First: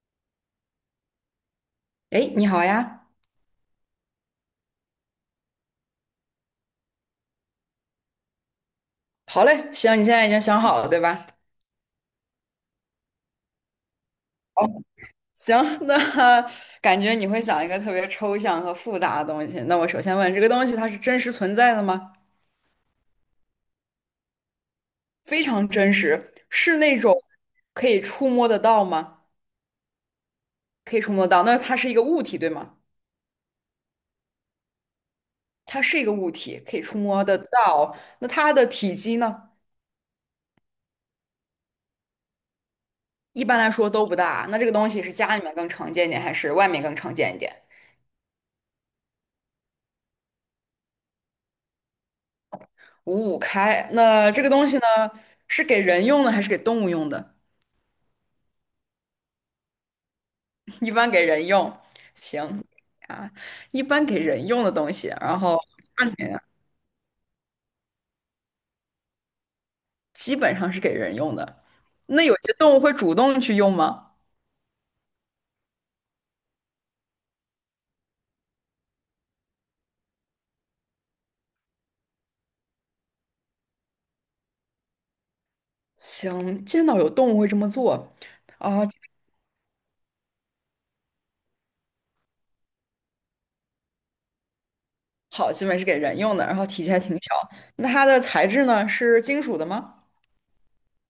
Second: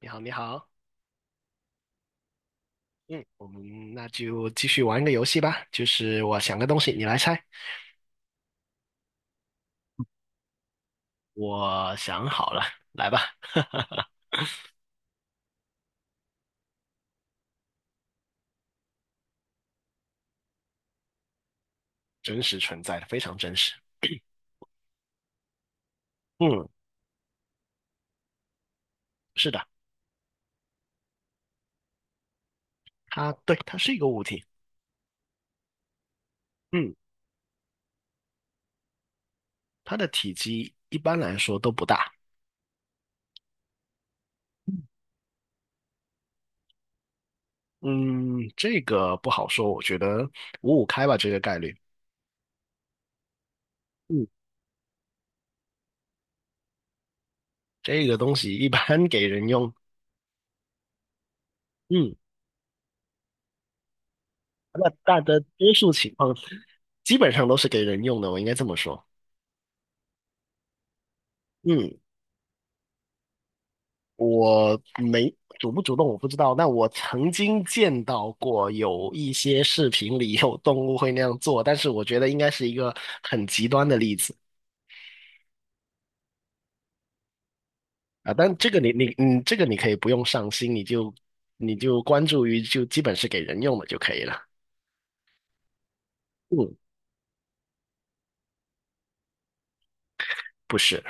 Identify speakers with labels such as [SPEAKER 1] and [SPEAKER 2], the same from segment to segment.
[SPEAKER 1] 你好，你好。
[SPEAKER 2] 哎，诶你好呀。
[SPEAKER 1] 嗯，我们那就继续玩个游戏吧，就是我想个东西，你来猜。
[SPEAKER 2] 好嘞，行，你现在已经想好了，对吧？
[SPEAKER 1] 我想好了，来吧。
[SPEAKER 2] 好，行，那 感觉你会想一个特别抽象和复杂的东西。那我首先问，这个东西它是真实存在的吗？
[SPEAKER 1] 真实存在的，非常真实。
[SPEAKER 2] 非常真实，
[SPEAKER 1] 嗯，
[SPEAKER 2] 是那种可以触摸得到吗？
[SPEAKER 1] 是的。
[SPEAKER 2] 可以触摸得到。那它是一个物体，对吗？
[SPEAKER 1] 它对，它是一个物体。
[SPEAKER 2] 它是一个物体，可以
[SPEAKER 1] 嗯，
[SPEAKER 2] 触摸得到。那它的体积呢？
[SPEAKER 1] 它的体积一般来说都不大。
[SPEAKER 2] 一般来说都不大。那这个东西是家里面更常见一点，还是外面更常见一点？
[SPEAKER 1] 嗯，这个不好说，我觉得五五开吧，这个概率。
[SPEAKER 2] 五五开。
[SPEAKER 1] 嗯，
[SPEAKER 2] 那这个东西呢，是给人用的还是给动物用的？
[SPEAKER 1] 这个东西一般给人用。
[SPEAKER 2] 一般给人用，
[SPEAKER 1] 嗯，
[SPEAKER 2] 行啊，一般给人用的
[SPEAKER 1] 那
[SPEAKER 2] 东西，
[SPEAKER 1] 大
[SPEAKER 2] 然
[SPEAKER 1] 的
[SPEAKER 2] 后
[SPEAKER 1] 多数
[SPEAKER 2] 家里
[SPEAKER 1] 情况
[SPEAKER 2] 面
[SPEAKER 1] 基本上都是给人用的，我应该这么说。
[SPEAKER 2] 基本上是给人用的。
[SPEAKER 1] 嗯。
[SPEAKER 2] 那有些动物会主动去用吗？
[SPEAKER 1] 我没主不主动我不知道，但我曾经见到过有一些视频里有动物会那样做，但是我觉得应该是一个很极端的例子
[SPEAKER 2] 行，见到有动物会这么做。
[SPEAKER 1] 啊。但这个
[SPEAKER 2] 啊，
[SPEAKER 1] 你你嗯，这个你可以不用上心，你就关注于就基本是给人用的就可以了。
[SPEAKER 2] 好，基本是给人用的，然后
[SPEAKER 1] 嗯，
[SPEAKER 2] 体积还挺小。那它的材质呢？是金属的吗？
[SPEAKER 1] 不是。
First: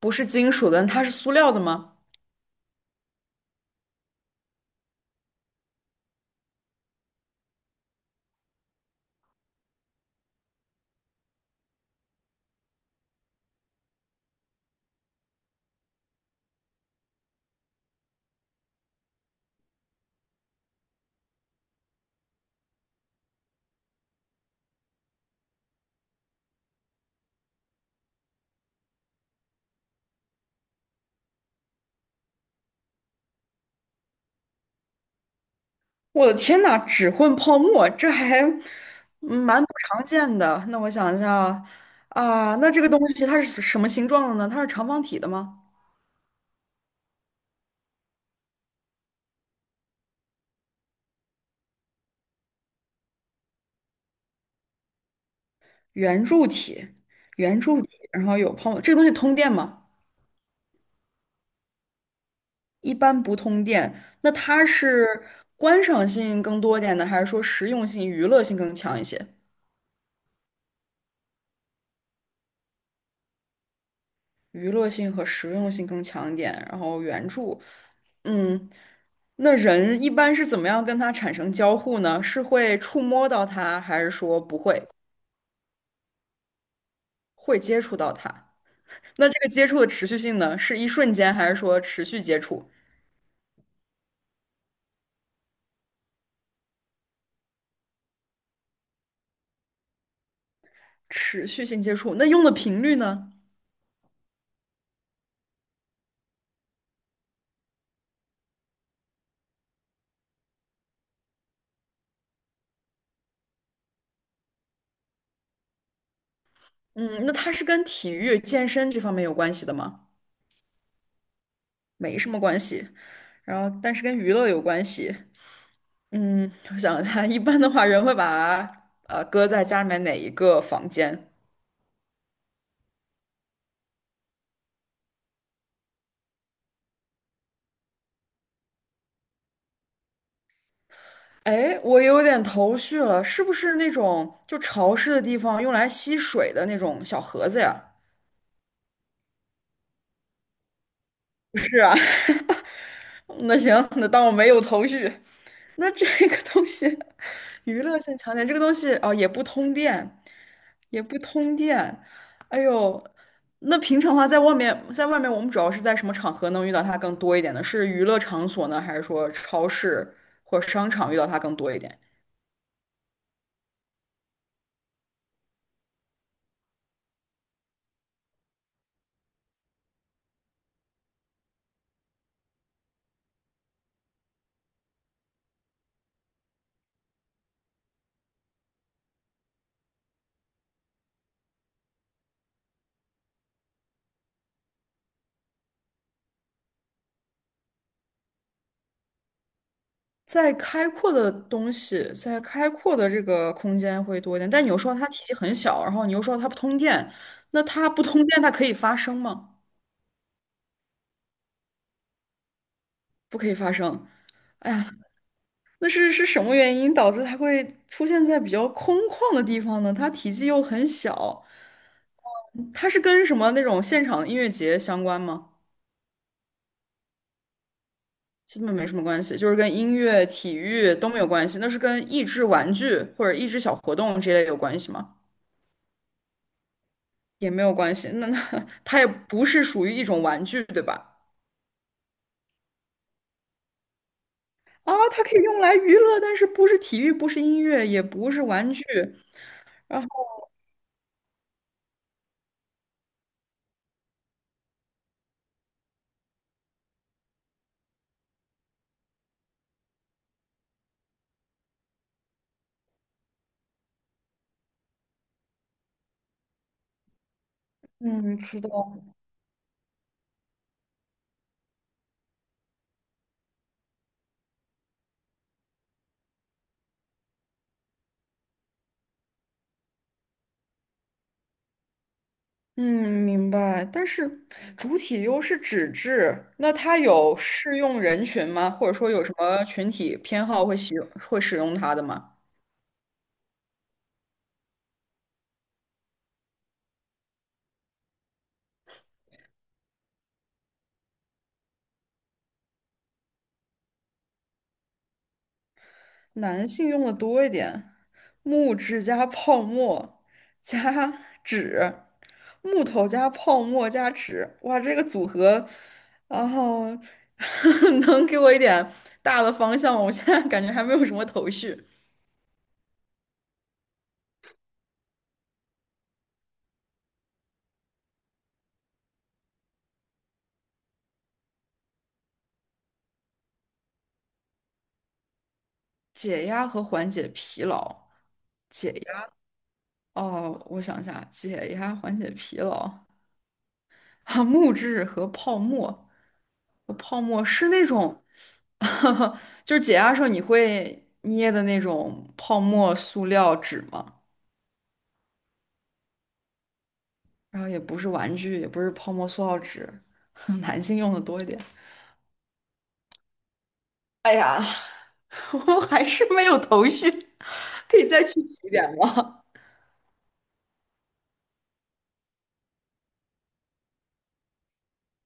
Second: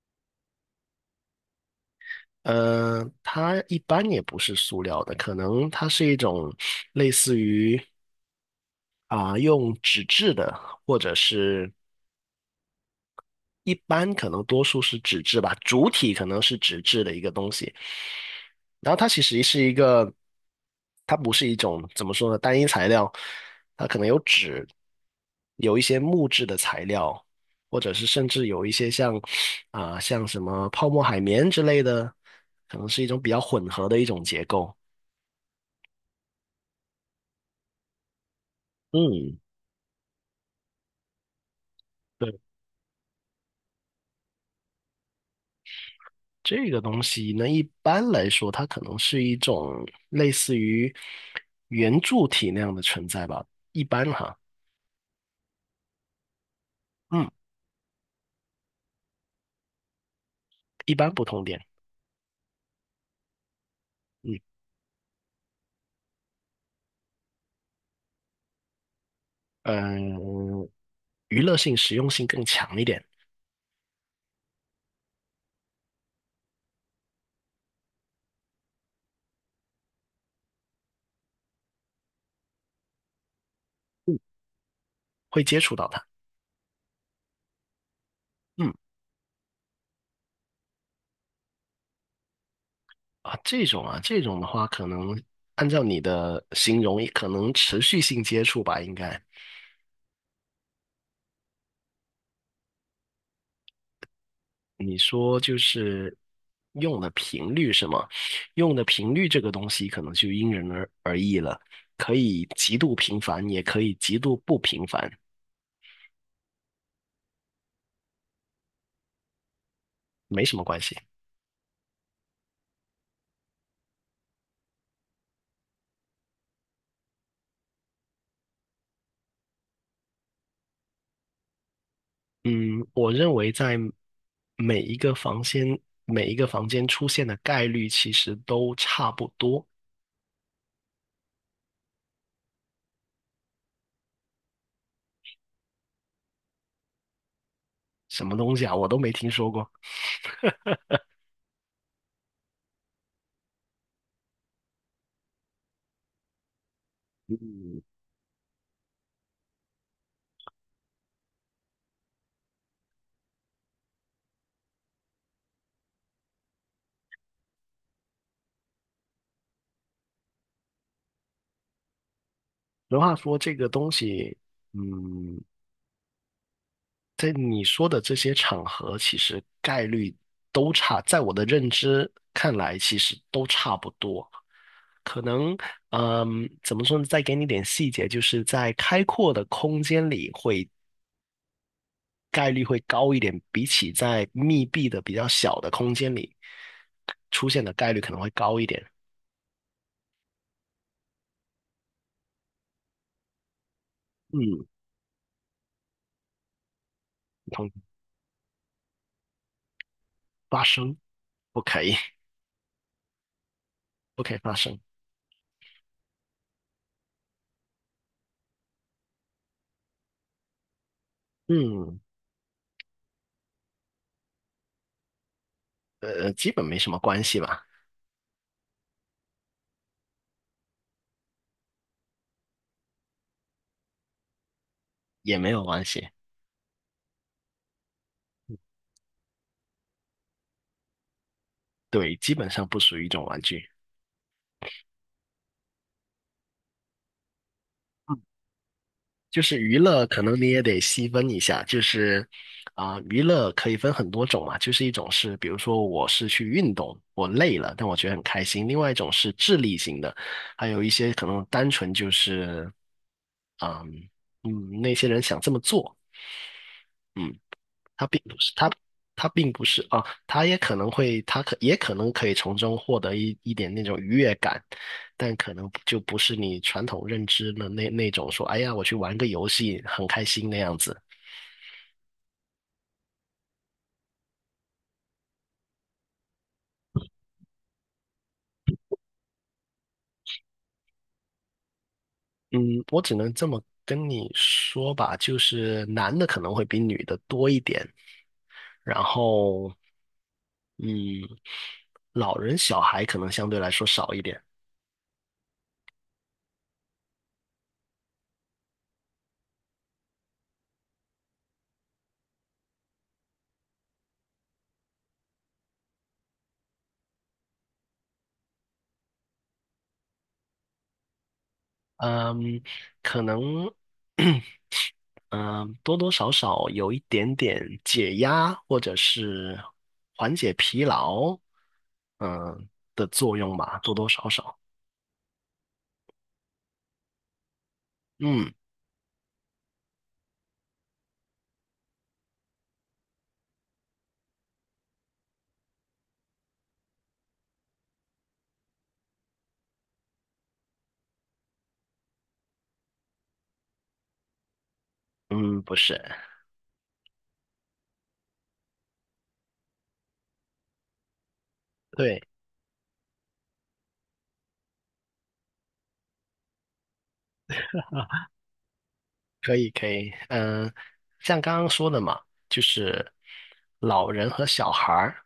[SPEAKER 2] 不是金属的，它是塑料的吗？
[SPEAKER 1] 它一般也不是塑料的，可能它是一种类似于用纸质的，或者是一般可能多数是纸质吧，主体可能是纸质的一个东西。然后它不是一种怎么说呢，单一材料，它可能有纸，有一些木质的材料，或者是甚至有一些像像什么泡沫海绵之类的，可能是一种比较混合的一种结构。
[SPEAKER 2] 我的天呐，只混泡沫，这还
[SPEAKER 1] 嗯，
[SPEAKER 2] 蛮不常见的。那我想一下啊，
[SPEAKER 1] 对，
[SPEAKER 2] 啊那这个东西它是什么形状的呢？它是长方体的吗？
[SPEAKER 1] 这个东西呢，一般来说，它可能是一种类似于圆柱体那样的存在吧，一般哈。
[SPEAKER 2] 圆柱体，
[SPEAKER 1] 嗯，
[SPEAKER 2] 圆柱体，然后有泡沫，这个东西通电吗？
[SPEAKER 1] 一般不通电。
[SPEAKER 2] 一般不通电。那
[SPEAKER 1] 嗯
[SPEAKER 2] 它是观赏性更多一点呢，还是说实用性、娱乐性更强一些？
[SPEAKER 1] 嗯，娱乐性、实用性更强一点。
[SPEAKER 2] 娱乐性和实用性更强一点。然后圆柱，嗯，那人一般是怎么样跟它产生交互呢？是会触摸到它，还是
[SPEAKER 1] 嗯，
[SPEAKER 2] 说不会，
[SPEAKER 1] 会接触到它。
[SPEAKER 2] 会接触到它？
[SPEAKER 1] 嗯
[SPEAKER 2] 那这个接触的持续性呢，是一瞬间，还是说持续接触？
[SPEAKER 1] 这种的话，可能按照你的形容，可能持续性接触吧，应该
[SPEAKER 2] 持续性接触，那用的频率呢？
[SPEAKER 1] 你说就是用的频率是吗？用的频率这个东西，可能就因人而异了，可以极度频繁，也可以极度不频繁，
[SPEAKER 2] 嗯，那它是跟体育、健身这方面有关系的吗？
[SPEAKER 1] 没什么关系。
[SPEAKER 2] 没什么关系，然后但是跟娱乐有关系。嗯，我想一下，一般的话，人会把搁在家里面哪一个房间？
[SPEAKER 1] 嗯，我认为在每一个房间每一个房间出现的概率其实都差不多。
[SPEAKER 2] 哎，我有点头绪了，是不是那种就潮湿的地方用来吸水的那种小盒子呀？
[SPEAKER 1] 什么东西啊，我都没听说过。
[SPEAKER 2] 不是啊，那行，那当我没有头绪。那这个东西，
[SPEAKER 1] 嗯，
[SPEAKER 2] 娱乐性强点，这个东西哦也不通电，也不通电。哎呦，那平常的话，在外面，在外面我们主要是在什么场合能遇到它更多一点呢？是娱乐场所呢，还是说超市或者商场遇到它更多一点？
[SPEAKER 1] 俗话说，这个东西。嗯，在你说的这些场合，其实概率都差，在我的认知看来，其实都差不多。可能，怎么说呢？再给你点细节，就是在开阔的空间里概率会高一点，比起在密闭的比较小的空间里出现的概率可能会高一点。
[SPEAKER 2] 在开阔的东西，在开阔的这个空间会多一点，但
[SPEAKER 1] 嗯，
[SPEAKER 2] 你又说它体积很小，然后你又说它不通电，那
[SPEAKER 1] 同
[SPEAKER 2] 它不通电，它可以发声吗？
[SPEAKER 1] 发生不可以，
[SPEAKER 2] 不可以发生。
[SPEAKER 1] 不可以发
[SPEAKER 2] 哎
[SPEAKER 1] 生。
[SPEAKER 2] 呀，那是什么原因导致它会出现在比较空旷的地方呢？它体积又很小，
[SPEAKER 1] 嗯，
[SPEAKER 2] 它是跟什么那种现场音乐节相关吗？
[SPEAKER 1] 基本没什么关系吧，
[SPEAKER 2] 基本没什么关系，就是跟音乐、体育都没有关系。那是跟益智玩具或者益智小活动这类有关系吗？
[SPEAKER 1] 也没有关系。
[SPEAKER 2] 也没有关系。那 它也不是属于一种玩具，对吧？
[SPEAKER 1] 对，基本上不属于一种玩具。
[SPEAKER 2] 啊，它可以用来娱乐，但是不是体育，不是音乐，也
[SPEAKER 1] 嗯，
[SPEAKER 2] 不是玩具。
[SPEAKER 1] 就是娱
[SPEAKER 2] 然
[SPEAKER 1] 乐，可
[SPEAKER 2] 后，
[SPEAKER 1] 能你也得细分一下，就是娱乐可以分很多种嘛，就是一种是，比如说我是去运动，我累了，但我觉得很开心；另外一种是智力型的，还有一些可能单纯就是，嗯嗯，那些人想这么做。嗯，他并
[SPEAKER 2] 嗯，
[SPEAKER 1] 不是
[SPEAKER 2] 知
[SPEAKER 1] 他，
[SPEAKER 2] 道。
[SPEAKER 1] 他并不是啊，他也可能可以从中获得一点那种愉悦感，但可能就不是你传统认知的那种说，哎呀，我去玩个游戏很开心那样子。
[SPEAKER 2] 嗯，明白。但是主体又是纸质，那它有适用人群吗？或者说有什么群体偏好会使用它的吗？
[SPEAKER 1] 嗯，我只能这么跟你说吧，就是男的可能会比女的多一点，然后，嗯，老人小孩可能相对来说少一点。
[SPEAKER 2] 男性用的多一点，木质加泡沫加纸，木头加泡沫加纸，哇，这个组合，然后 能给我一点大的方向吗？我现在感觉还没有什么头绪。
[SPEAKER 1] 嗯，可能。嗯，多多少少有一点点解压或者是缓解疲劳嗯的作用吧，多多少少。
[SPEAKER 2] 解压和缓解疲劳。
[SPEAKER 1] 嗯
[SPEAKER 2] 解压。哦，我想一下，解压缓解疲劳啊，木质和泡沫，我泡沫是那种，就是解压的时候你会捏的那种泡沫塑料纸吗？
[SPEAKER 1] 嗯，不是，
[SPEAKER 2] 然后也不是玩具，也不是泡沫塑料纸，男性用的多一点。
[SPEAKER 1] 对。
[SPEAKER 2] 哎呀，我还是没有头绪，可以再具体一点吗？
[SPEAKER 1] 可以可以，像刚刚说的嘛，就是老人和小孩儿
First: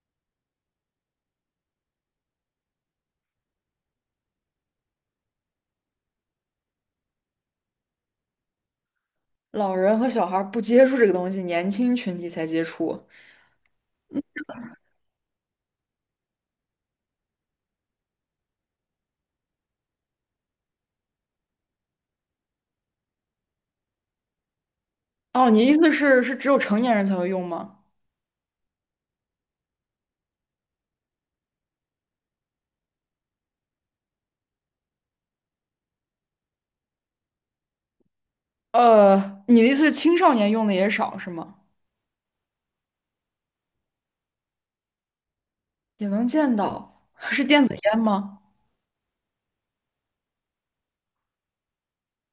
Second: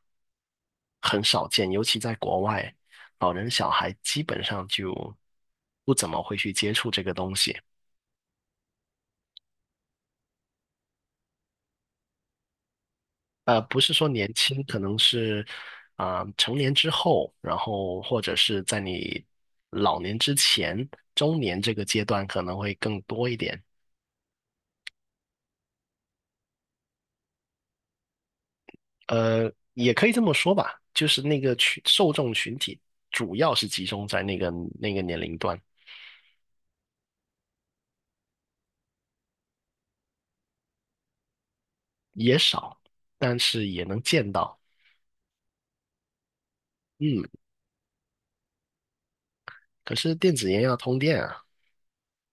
[SPEAKER 1] 很少见，尤其在国外，老人小孩基本上就不怎么会去接触这个东西。
[SPEAKER 2] 老人和小孩儿不接触这个东西，年轻群体才接触。
[SPEAKER 1] 不是说年轻，可能是成年之后，然后或者是在你老年之前，中年这个阶段可能会更多一点。
[SPEAKER 2] 哦，你意思是只有成年人才会用吗？
[SPEAKER 1] 也可以这么说吧，就是那个群受众群体主要是集中在那个年龄段，
[SPEAKER 2] 呃，你的意思是青少年用的也少是吗？
[SPEAKER 1] 也少，但是也能见到。
[SPEAKER 2] 也能见到，
[SPEAKER 1] 嗯，
[SPEAKER 2] 是电子烟吗？
[SPEAKER 1] 可是电子烟要通电啊。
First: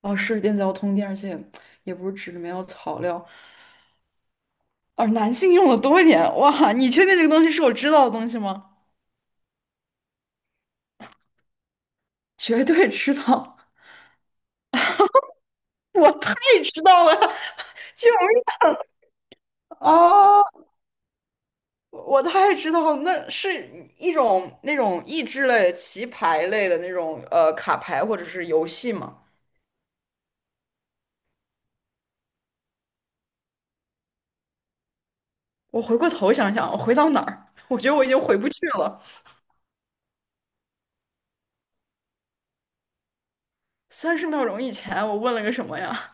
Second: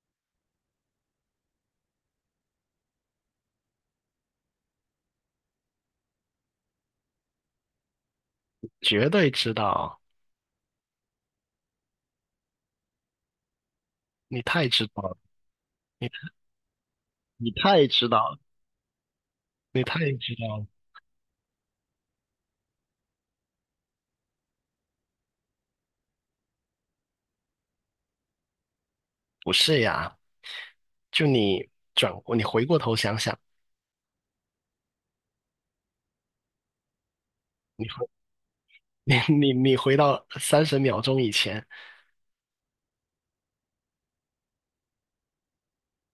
[SPEAKER 2] 哦，是电子药通电，而且也不是纸里面有草料。而男性用的多一点。哇，你确定这个东西是我知道的东西吗？
[SPEAKER 1] 绝对知道，
[SPEAKER 2] 绝对知道，
[SPEAKER 1] 你太知道了，你
[SPEAKER 2] 我太知道了，
[SPEAKER 1] 你太知
[SPEAKER 2] 救
[SPEAKER 1] 道了，
[SPEAKER 2] 命
[SPEAKER 1] 你太知
[SPEAKER 2] 啊！
[SPEAKER 1] 道
[SPEAKER 2] 哦
[SPEAKER 1] 了。
[SPEAKER 2] 我太知道了，那是一种那种益智类、棋牌类的那种卡牌或者是游戏吗？
[SPEAKER 1] 不是呀。就你转过，你回过头想想。
[SPEAKER 2] 我回过头想想，我回到哪儿？我
[SPEAKER 1] 你
[SPEAKER 2] 觉得我
[SPEAKER 1] 回
[SPEAKER 2] 已经回不去了。
[SPEAKER 1] 你你回到30秒钟以前，
[SPEAKER 2] 30秒钟以前我问了个什么呀？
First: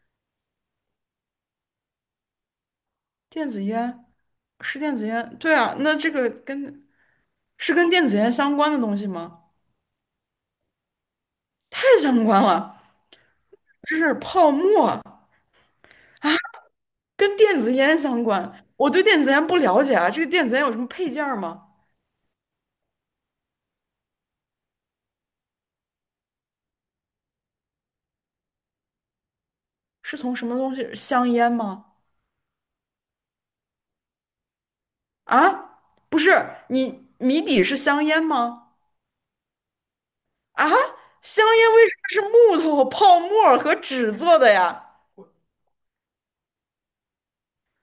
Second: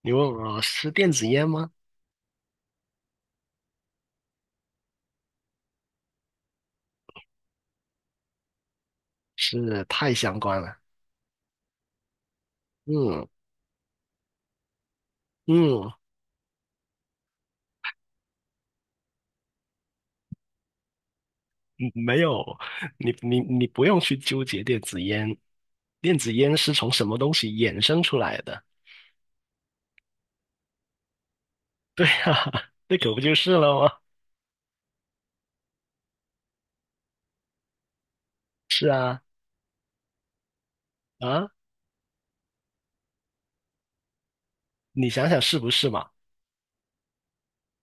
[SPEAKER 1] 你问我是电子烟吗？
[SPEAKER 2] 电子烟是电子烟，对啊，那这个是跟电子烟相关的东西吗？
[SPEAKER 1] 是太相关了。
[SPEAKER 2] 太相关了，
[SPEAKER 1] 嗯
[SPEAKER 2] 这是泡沫，
[SPEAKER 1] 嗯，嗯，
[SPEAKER 2] 跟电子烟相关。我对电子烟不了解啊，这个电子烟有什么配件儿吗？
[SPEAKER 1] 没有。你不用去纠结电子烟，电子烟是从什么东西衍生出来的？
[SPEAKER 2] 是从什么东西？香烟吗？
[SPEAKER 1] 哈哈那可不就是了吗？
[SPEAKER 2] 啊，不是，你谜底是香烟吗？
[SPEAKER 1] 是啊。
[SPEAKER 2] 啊，香
[SPEAKER 1] 啊，
[SPEAKER 2] 烟为什么是木头、泡沫和纸做的呀？
[SPEAKER 1] 你想想是不是嘛？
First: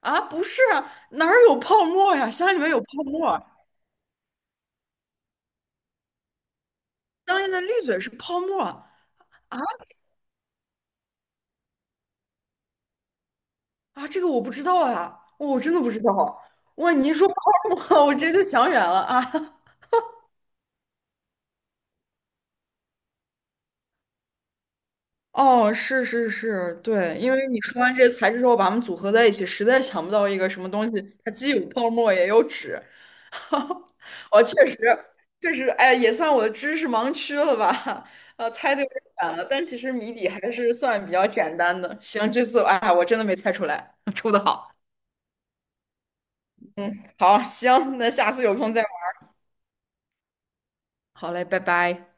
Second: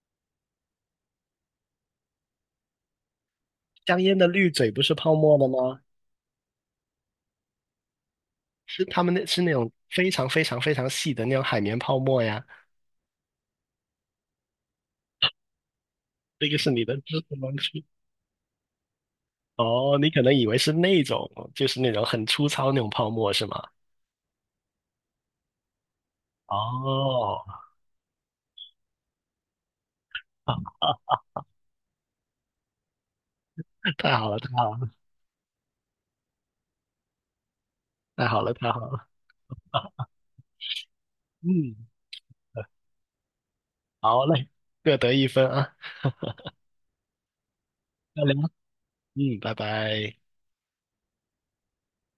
[SPEAKER 2] 啊，不是啊哪儿有泡沫呀？香里面有泡沫。
[SPEAKER 1] 香烟的滤嘴不是泡沫的吗？
[SPEAKER 2] 香烟的滤嘴是泡沫
[SPEAKER 1] 是
[SPEAKER 2] 啊
[SPEAKER 1] 他们那是那种非常非常非常细的那种海绵泡沫呀。
[SPEAKER 2] 啊，这个我不知道啊，我真的不知道。
[SPEAKER 1] 这个是你
[SPEAKER 2] 哇，
[SPEAKER 1] 的
[SPEAKER 2] 你一
[SPEAKER 1] 知
[SPEAKER 2] 说
[SPEAKER 1] 识
[SPEAKER 2] 泡
[SPEAKER 1] 盲区。
[SPEAKER 2] 沫，我直接就想远了啊。
[SPEAKER 1] 哦，你可能以为是那种，就是那种很粗糙那种泡沫是吗？
[SPEAKER 2] 哦，是是是，对，因
[SPEAKER 1] 哦，
[SPEAKER 2] 为你说 完这些材质之后，把它们组合在一起，实在想不到一个
[SPEAKER 1] 啊
[SPEAKER 2] 什么东西，
[SPEAKER 1] 啊
[SPEAKER 2] 它既有泡沫也有纸。
[SPEAKER 1] 太好了，
[SPEAKER 2] 我
[SPEAKER 1] 太
[SPEAKER 2] 确
[SPEAKER 1] 好
[SPEAKER 2] 实，
[SPEAKER 1] 了，
[SPEAKER 2] 确实，哎，也算我的知识盲区了吧？
[SPEAKER 1] 太好了，太
[SPEAKER 2] 猜的
[SPEAKER 1] 好
[SPEAKER 2] 有点
[SPEAKER 1] 了。
[SPEAKER 2] 远了，但其实谜底还是算比较简
[SPEAKER 1] 嗯，
[SPEAKER 2] 单的。行，这次哎，我真的没猜出来，
[SPEAKER 1] 好
[SPEAKER 2] 出的
[SPEAKER 1] 嘞，
[SPEAKER 2] 好。
[SPEAKER 1] 各得一分啊。
[SPEAKER 2] 好，行，那
[SPEAKER 1] 再
[SPEAKER 2] 下次
[SPEAKER 1] 聊。
[SPEAKER 2] 有空再。
[SPEAKER 1] 拜拜。
[SPEAKER 2] 好嘞，拜拜。